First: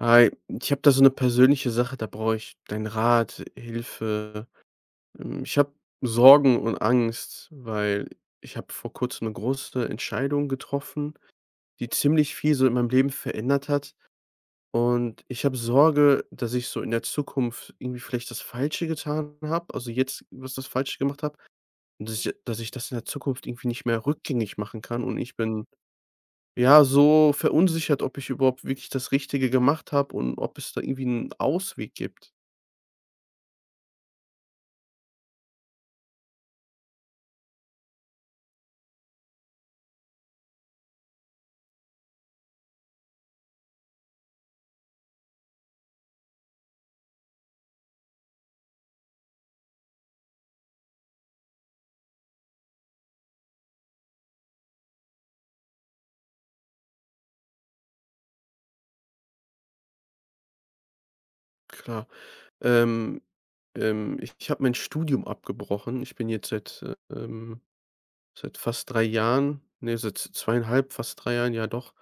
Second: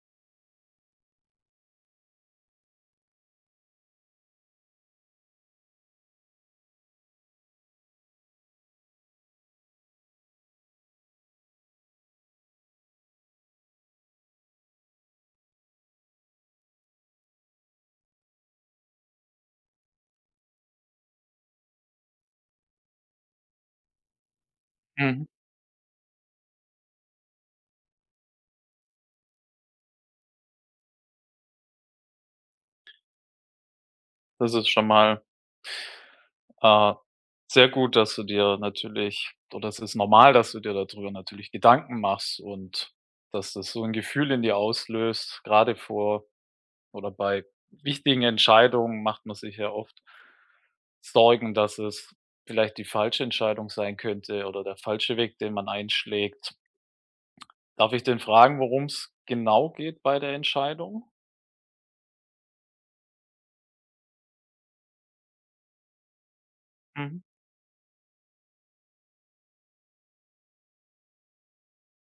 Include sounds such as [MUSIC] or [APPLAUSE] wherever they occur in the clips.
Hi, ich habe da so eine persönliche Sache, da brauche ich deinen Rat, Hilfe. Ich habe Sorgen und Angst, weil ich habe vor Kurzem eine große Entscheidung getroffen, die ziemlich viel so in meinem Leben verändert hat. Und ich habe Sorge, dass ich so in der Zukunft irgendwie vielleicht das Falsche getan habe, also jetzt was das Falsche gemacht habe und dass ich das in der Zukunft irgendwie nicht mehr rückgängig machen kann, und Mhm. ich bin ja, so verunsichert, ob ich überhaupt wirklich das Richtige gemacht habe und ob es da irgendwie einen Ausweg gibt. Das ist schon mal, äh, sehr gut, dass du dir natürlich oder es ist normal, dass du dir darüber natürlich Gedanken machst und dass das so ein Gefühl in dir auslöst. Gerade vor oder bei wichtigen Entscheidungen macht man sich ja oft Sorgen, dass es vielleicht die falsche Entscheidung sein könnte oder der falsche Weg, den man einschlägt. Darf ich denn fragen, worum es genau geht bei der Entscheidung? Klar, ähm, ich habe mein Studium abgebrochen. Ich bin jetzt seit, äh, Mhm, ähm seit fast 3 Jahren, ne, seit zweieinhalb fast 3 Jahren, ja doch,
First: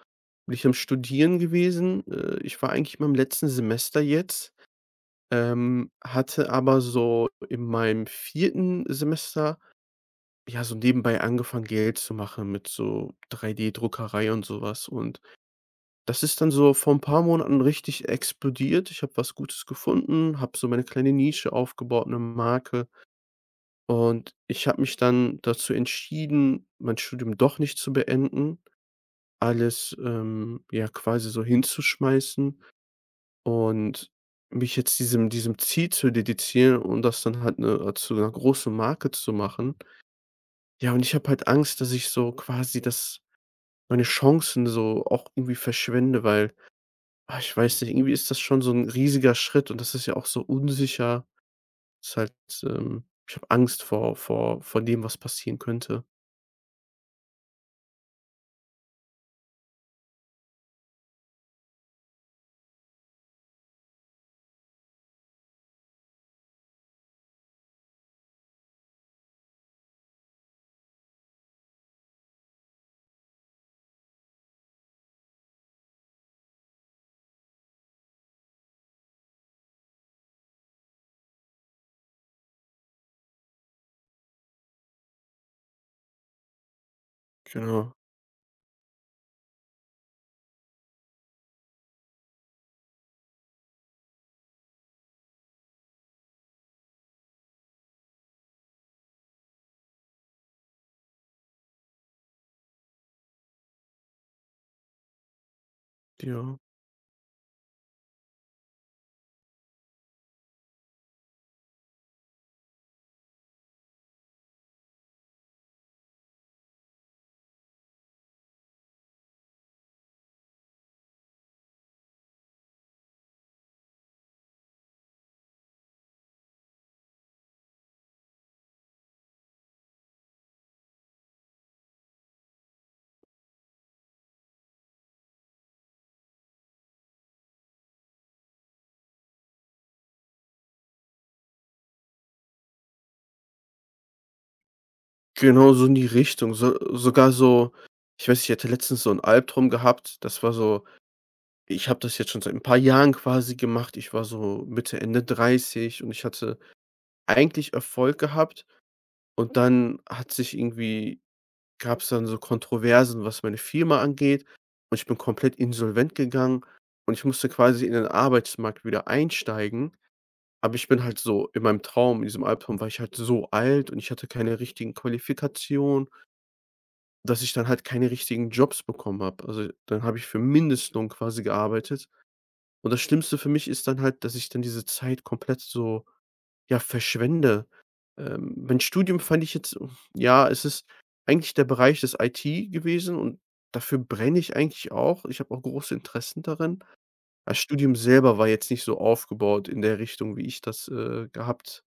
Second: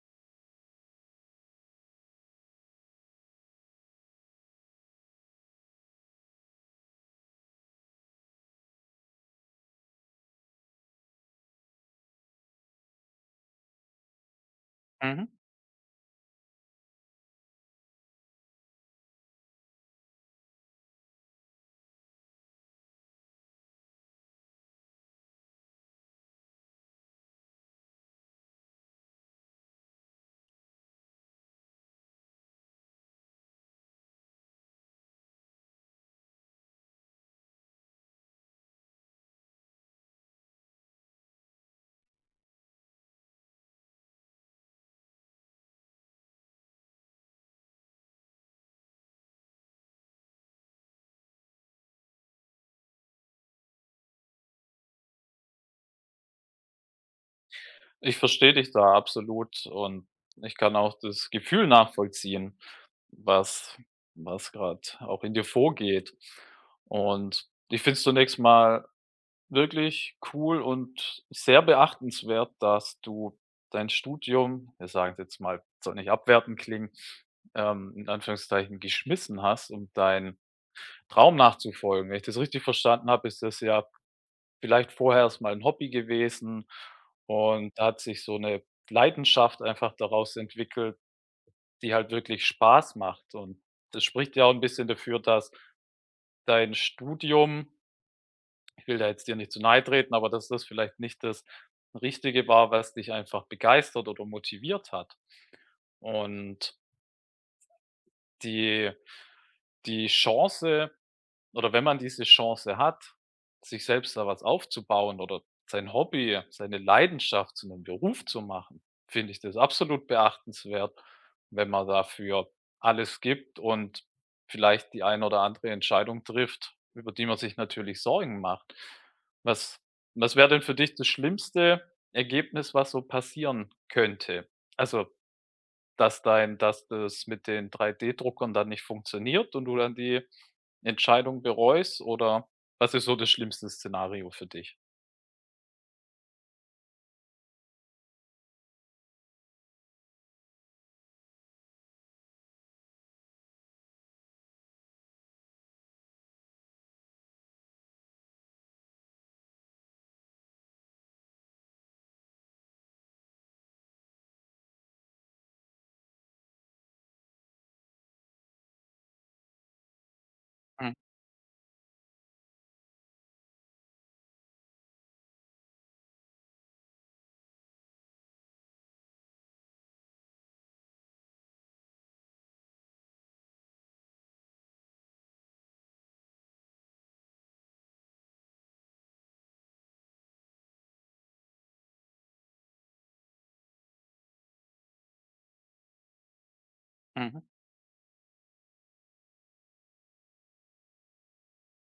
bin ich am Studieren gewesen. Ich war eigentlich in meinem letzten Semester jetzt, hatte aber so in meinem 4. Semester, ja, so nebenbei angefangen, Geld zu machen mit so 3D-Druckerei und sowas. Und mhm. das ist dann so vor ein paar Monaten richtig explodiert. Ich habe was Gutes gefunden, habe so meine kleine Nische aufgebaut, eine Marke, und ich habe mich dann dazu entschieden, mein Studium doch nicht zu beenden, alles, ja, quasi so hinzuschmeißen und mich jetzt diesem Ziel zu dedizieren und das dann halt eine zu einer großen Marke zu machen. Ja, und ich habe halt Angst, dass ich so quasi das meine Chancen so auch irgendwie verschwende, weil ah, ich weiß nicht, irgendwie ist das schon so 'n riesiger Schritt und das ist ja auch so unsicher. Ist halt, ich habe Angst vor dem, was passieren könnte. Ich verstehe dich da absolut und ich kann auch das Gefühl nachvollziehen, was was gerade auch in dir vorgeht. Und ich finde es zunächst mal wirklich cool und sehr beachtenswert, dass du dein Studium, wir sagen es jetzt mal, soll nicht abwertend klingen, in Anführungszeichen geschmissen hast, um deinen Traum nachzufolgen. Wenn ich das richtig verstanden habe, ist das ja vielleicht vorher erst mal 'n Hobby gewesen und da Genau, hat sich so eine Leidenschaft einfach daraus entwickelt, die halt wirklich Spaß macht, und das spricht ja auch ein bisschen dafür, dass dein Studium, ich will da jetzt dir nicht zu nahe treten, aber dass das vielleicht nicht das Richtige war, was dich einfach begeistert oder motiviert hat. ja. Und die die Chance, oder wenn man diese Chance hat, sich selbst da was aufzubauen oder sein Hobby, seine Leidenschaft zu einem Beruf zu machen, finde ich das absolut beachtenswert, wenn man dafür alles gibt und vielleicht die ein oder andere Entscheidung trifft, über die man sich natürlich Sorgen macht. Was was wäre denn für dich das schlimmste Ergebnis, was so passieren könnte? Also, dass das mit den 3D-Druckern dann nicht funktioniert und du dann die Entscheidung bereust, oder was ist so das schlimmste Szenario für dich? Genau so in die Richtung. So sogar so ich weiß nicht, ich hatte letztens so 'n Albtraum gehabt. Das war so ich habe das jetzt schon seit 'n paar Jahren quasi gemacht. Ich war so Mitte, Ende 30 und ich hatte eigentlich Erfolg gehabt und dann hat sich irgendwie gab es dann so Kontroversen, was meine Firma angeht, und ich bin komplett insolvent gegangen und ich musste quasi in den Arbeitsmarkt wieder einsteigen. Aber ich Mhm, bin halt so in meinem Traum, in diesem Albtraum war ich halt so alt und ich hatte keine richtigen Qualifikationen, dass ich dann halt keine richtigen Jobs bekommen habe. Also, dann habe ich für Mindestlohn quasi gearbeitet. Und das Schlimmste für mich ist dann halt, dass ich dann diese Zeit komplett so, ja, verschwende. Mein Studium fand ich jetzt, ja, es ist eigentlich der Bereich des IT gewesen und dafür brenne ich eigentlich auch. Ich habe auch große Interessen darin. mhm. Das Studium selber war jetzt nicht so aufgebaut in der Richtung, wie ich das, gehabt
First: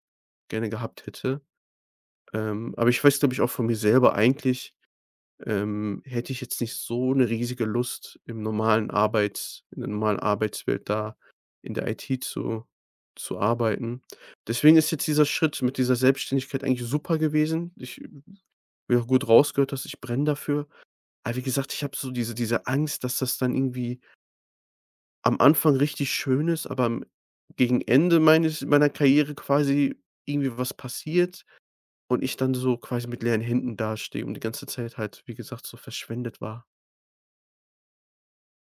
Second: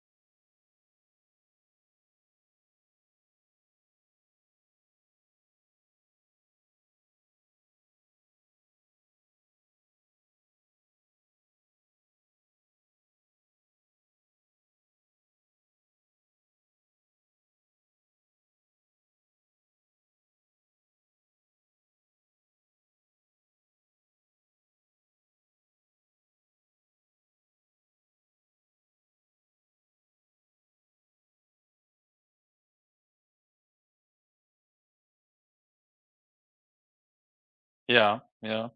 gerne gehabt hätte. Aber ich weiß, glaube ich, auch von mir selber eigentlich hätte ich jetzt nicht so eine riesige Lust im normalen Arbeits in der normalen Arbeitswelt da in der IT zu arbeiten. Deswegen ist jetzt dieser Schritt mit dieser Selbstständigkeit eigentlich super gewesen. Ich wie auch gut rausgehört dass ich brenne dafür. Aber wie gesagt, ich habe so diese Angst, dass das dann irgendwie am Anfang richtig schön ist, aber am gegen Ende meines meiner Karriere quasi irgendwie was passiert und ich dann so quasi mit leeren Händen dastehe und die ganze Zeit halt, wie gesagt, so verschwendet war. Ja, ja,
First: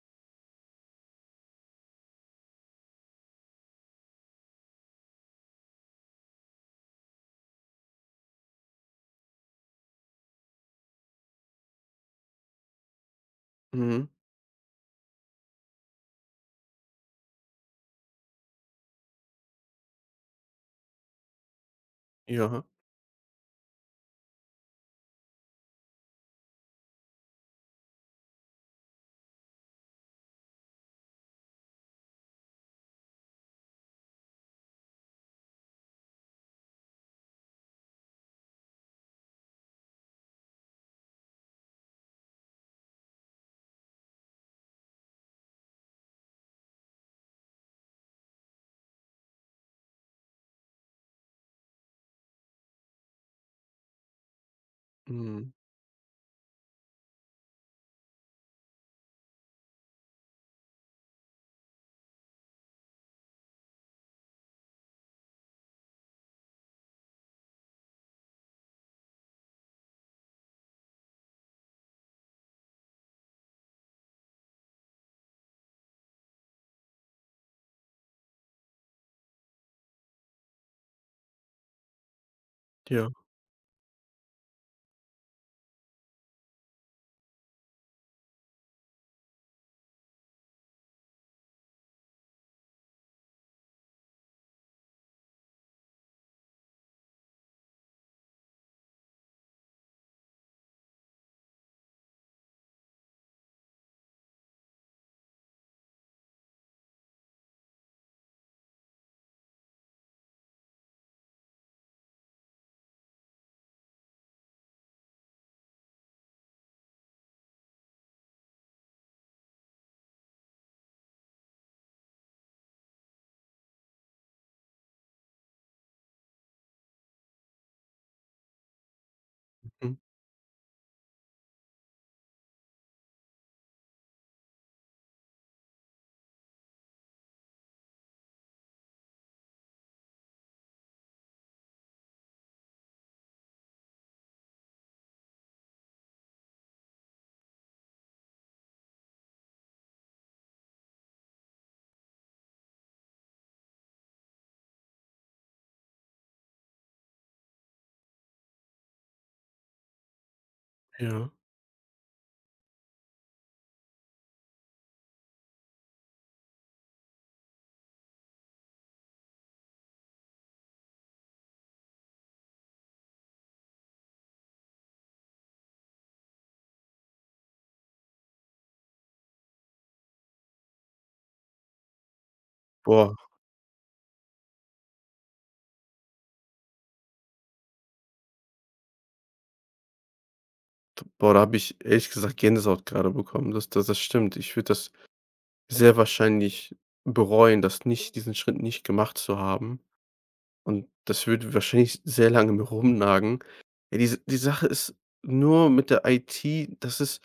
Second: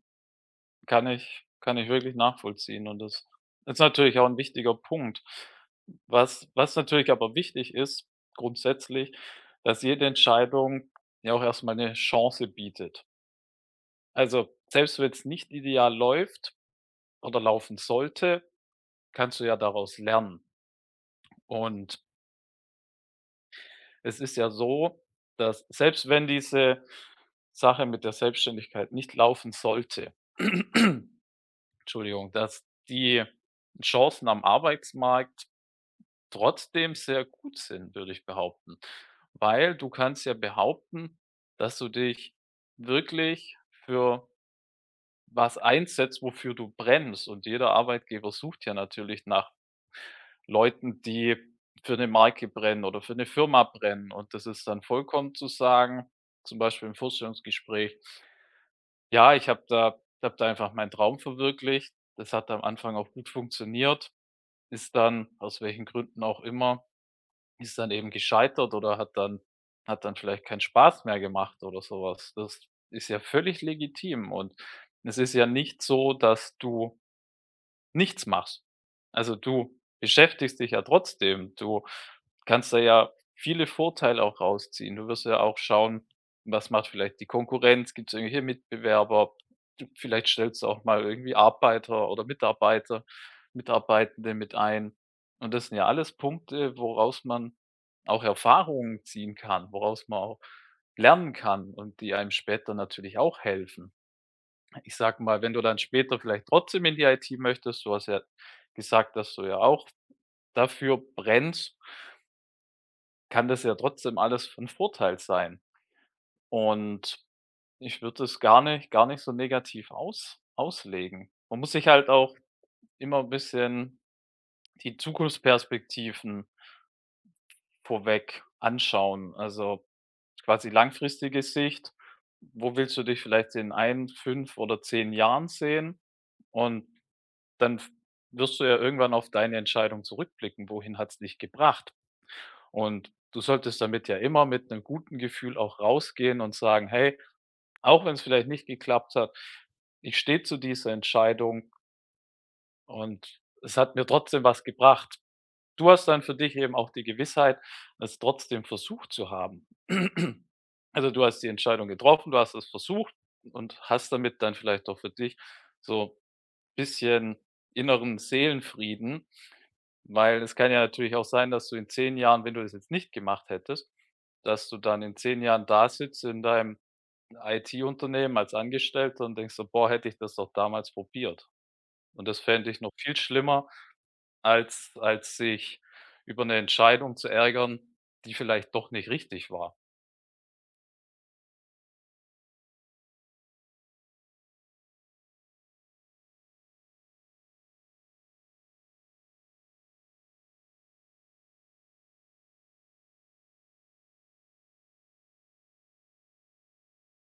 kann ich wirklich nachvollziehen, und das ist natürlich auch ein wichtiger Punkt. Was natürlich aber wichtig ist grundsätzlich, dass jede Entscheidung ja auch erstmal eine Chance bietet. Mhm. Also, selbst wenn es nicht ideal läuft oder laufen sollte, kannst du ja daraus lernen, und Ja, es ist ja so, dass selbst wenn diese Sache mit der Selbstständigkeit nicht laufen sollte, [CLEARS THROAT] Entschuldigung, dass die Chancen am Arbeitsmarkt trotzdem sehr gut sind, würde ich behaupten. Weil du kannst ja behaupten, dass du dich wirklich für was einsetzt, wofür du brennst. Und jeder Arbeitgeber sucht ja natürlich nach Leuten, die für eine Marke brennen oder für eine Firma brennen. Und das ist dann vollkommen zu mhm, sagen zum Beispiel im Vorstellungsgespräch: Ja, ich habe da einfach meinen Traum verwirklicht. Das hat am Anfang auch gut funktioniert, ist dann, aus welchen Gründen auch immer, ist dann eben gescheitert oder hat dann vielleicht keinen Spaß mehr gemacht oder sowas. Das ist ja völlig legitim, und es ist ja nicht so, dass du nichts machst. Also, du beschäftigst dich ja trotzdem. Du kannst da ja, ja viele Vorteile auch rausziehen. Du wirst ja auch schauen, was macht vielleicht die Konkurrenz? Gibt es irgendwelche Mitbewerber? Du, vielleicht stellst du auch mal irgendwie Arbeiter oder Mitarbeiter Mitarbeitende mit ein. Und das sind ja alles Punkte, woraus man auch Erfahrungen ziehen kann, woraus man auch lernen kann und die einem später natürlich auch helfen. Ich sag mal, wenn du dann später vielleicht trotzdem in die IT möchtest, du hast ja gesagt, dass du ja auch dafür brennst, kann das ja trotzdem alles von Vorteil sein. Und ich würde es gar nicht so negativ aus auslegen. Man muss sich halt auch immer ein bisschen die Zukunftsperspektiven vorweg anschauen. Also, mhm, quasi langfristige Sicht, wo willst du dich vielleicht in ein, 5 oder 10 Jahren sehen? Und dann f wirst du ja irgendwann auf deine Entscheidung zurückblicken: „Wohin hat's dich gebracht?“ Und du solltest damit ja immer mit einem guten Gefühl auch rausgehen und sagen: „Hey, auch wenn es vielleicht nicht geklappt hat, ich stehe zu dieser Entscheidung, und es hat mir trotzdem was gebracht.“ Du hast dann für dich eben auch die Gewissheit, es trotzdem versucht zu haben. [CLEARS THROAT] Also, du ja. hast die Entscheidung getroffen, du hast es versucht und hast damit dann vielleicht auch für dich so ein bisschen inneren Seelenfrieden. Weil es kann ja natürlich auch sein, dass du in 10 Jahren, wenn du das jetzt nicht gemacht hättest, dass du dann in 10 Jahren da sitzt in deinem IT-Unternehmen als Angestellter und denkst so: „Boah, hätte ich das doch damals probiert.“ Und das fände ich noch Boah, viel schlimmer, als sich über eine Entscheidung zu ärgern, die vielleicht doch nicht richtig war. d boah, da habe ich ehrlich gesagt Gänsehaut grade bekommen. Das stimmt. Ich würde das sehr wahrscheinlich bereuen, das nicht diesen Schritt nicht gemacht zu haben. Und das würde wahrscheinlich sehr lange an mir rumnagen. Ja, die Sache ist nur mit der IT, das ist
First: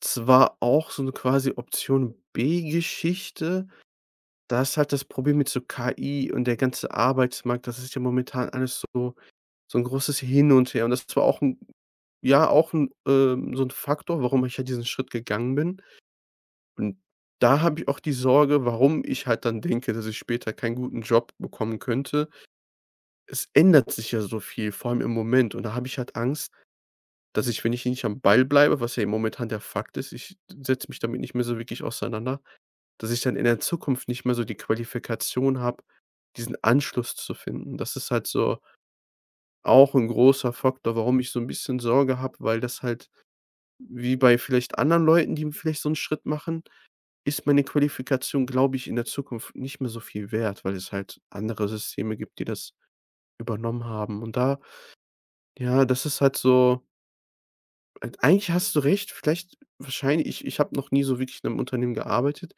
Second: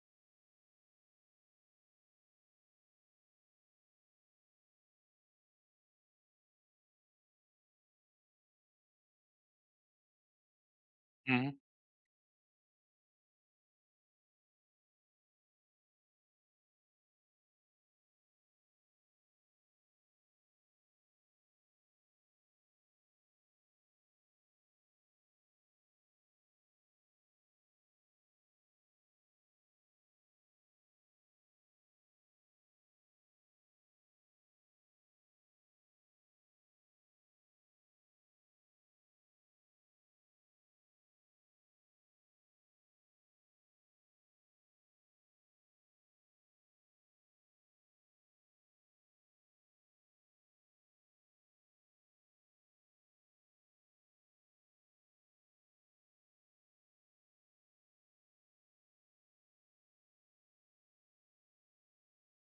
zwar auch so 'ne quasi Option B-Geschichte, da ist halt das Problem mit so KI und der ganze Arbeitsmarkt, das ist ja momentan alles so so 'n großes Hin und Her. Und das war auch Mhm. 'N so 'n Faktor, warum ich ja diesen Schritt gegangen bin. Und da habe ich auch die Sorge, warum ich halt dann denke, dass ich später keinen guten Job bekommen könnte. Es ändert sich ja so viel, vor allem im Moment. Und da habe ich halt Angst, dass ich, wenn ich nicht am Ball bleibe, was ja momentan der Fakt ist, ich setze mich damit nicht mehr so wirklich auseinander, dass ich dann in der Zukunft nicht mehr so die Qualifikation habe, diesen Anschluss zu finden. Das ist halt so auch 'n großer Faktor, warum ich so 'n bisschen Sorge habe, weil das halt wie bei vielleicht anderen Leuten, die vielleicht so 'n Schritt machen, ist meine Qualifikation, glaube ich, in der Zukunft nicht mehr so viel wert, weil es halt andere Systeme gibt, die das übernommen haben. Und da, ja, das ist halt so eigentlich hast du recht, vielleicht wahrscheinlich ich habe noch nie so wirklich in 'nem Unternehmen gearbeitet.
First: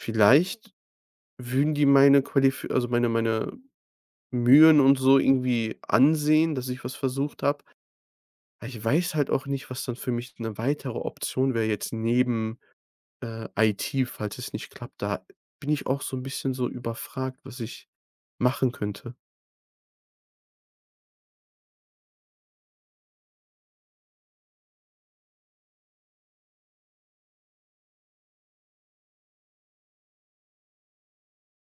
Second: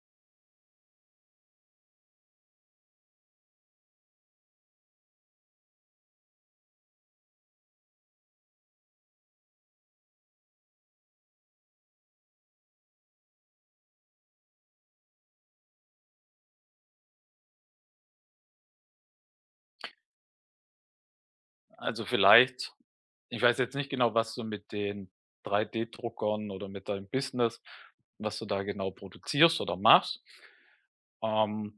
Vielleicht würden die meine Qualif also, meine Mühen und so irgendwie ansehen, dass ich was versucht habe. Ich weiß halt auch nicht, was dann für mich eine weitere Option wäre jetzt neben, IT, falls es nicht klappt. Da bin ich auch so ein bisschen so überfragt, was ich machen könnte. Also, vielleicht, ich weiß jetzt nicht genau, was du mit den 3D-Druckern oder mit deinem Business, was du da genau produzierst oder machst. Ähm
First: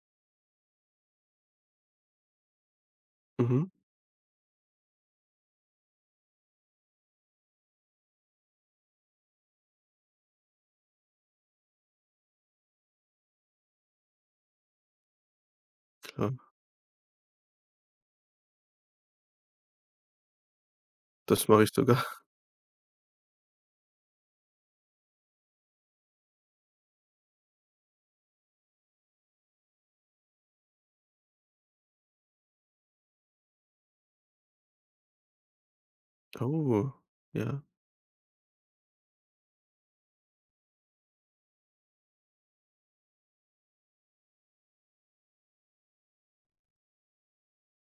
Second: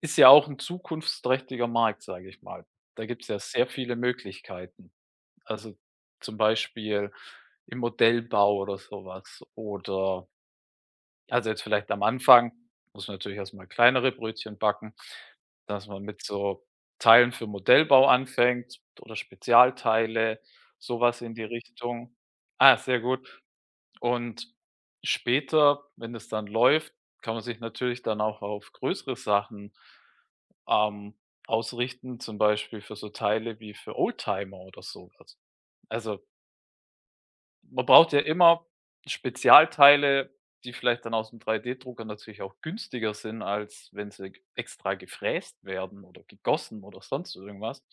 Ist ja auch ein zukunftsträchtiger Markt, sage ich mal. Da gibt's ja Mhm, sehr viele Möglichkeiten. Also, zum Beispiel im Modellbau oder sowas, oder also, jetzt vielleicht am Anfang muss man natürlich erst mal kleinere Brötchen backen, dass man mit klar, so Teilen für Modellbau anfängt oder Spezialteile, sowas in die das mache ich sogar. Richtung. [LAUGHS] Ah, sehr gut. Und später, wenn es dann läuft, kann man sich natürlich dann auch auf größere Sachen ähm, ausrichten, zum Beispiel für so Teile wie für Oldtimer oder so was. Also, Oh, ja. man braucht ja immer Spezialteile, die vielleicht dann aus dem 3D-Drucker natürlich auch günstiger sind, als wenn sie g extra gefräst werden oder gegossen oder sonst irgendwas.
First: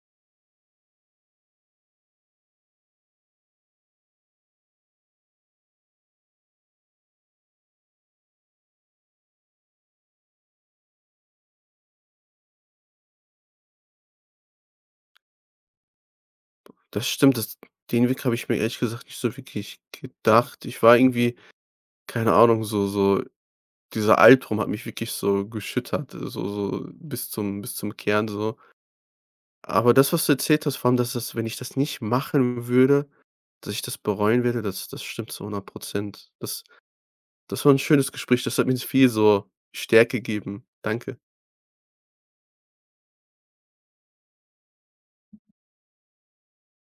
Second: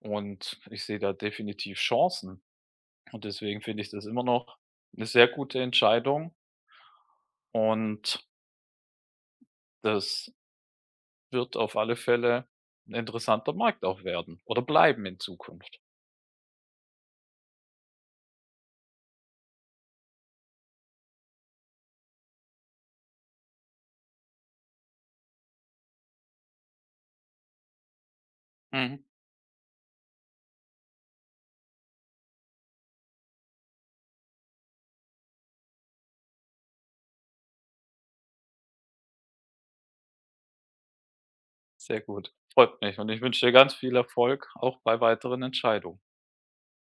Und ich sehe da definitiv Chancen. Und deswegen finde ich das immer noch eine sehr gute Entscheidung, und das wird auf alle Fälle 'n interessanter Markt auch werden oder bleiben in Zukunft. Das stimmt, das den Weg habe ich mir ehrlich gesagt nicht so wirklich gedacht. Ich war irgendwie, keine Ahnung, so so dieser Albtraum hat mich wirklich so geschüttert, so so bis zum Kern so. Mhm. Aber das, was du erzählt hast, vor allem, dass das wenn ich das nicht machen würde, dass ich das bereuen werde, das stimmt zu 100%. Das war ein schönes Gespräch. Das hat mir viel so Stärke gegeben. Danke. Sehr gut, freut mich, und ich wünsche dir ganz viel Erfolg auch bei weiteren Entscheidungen.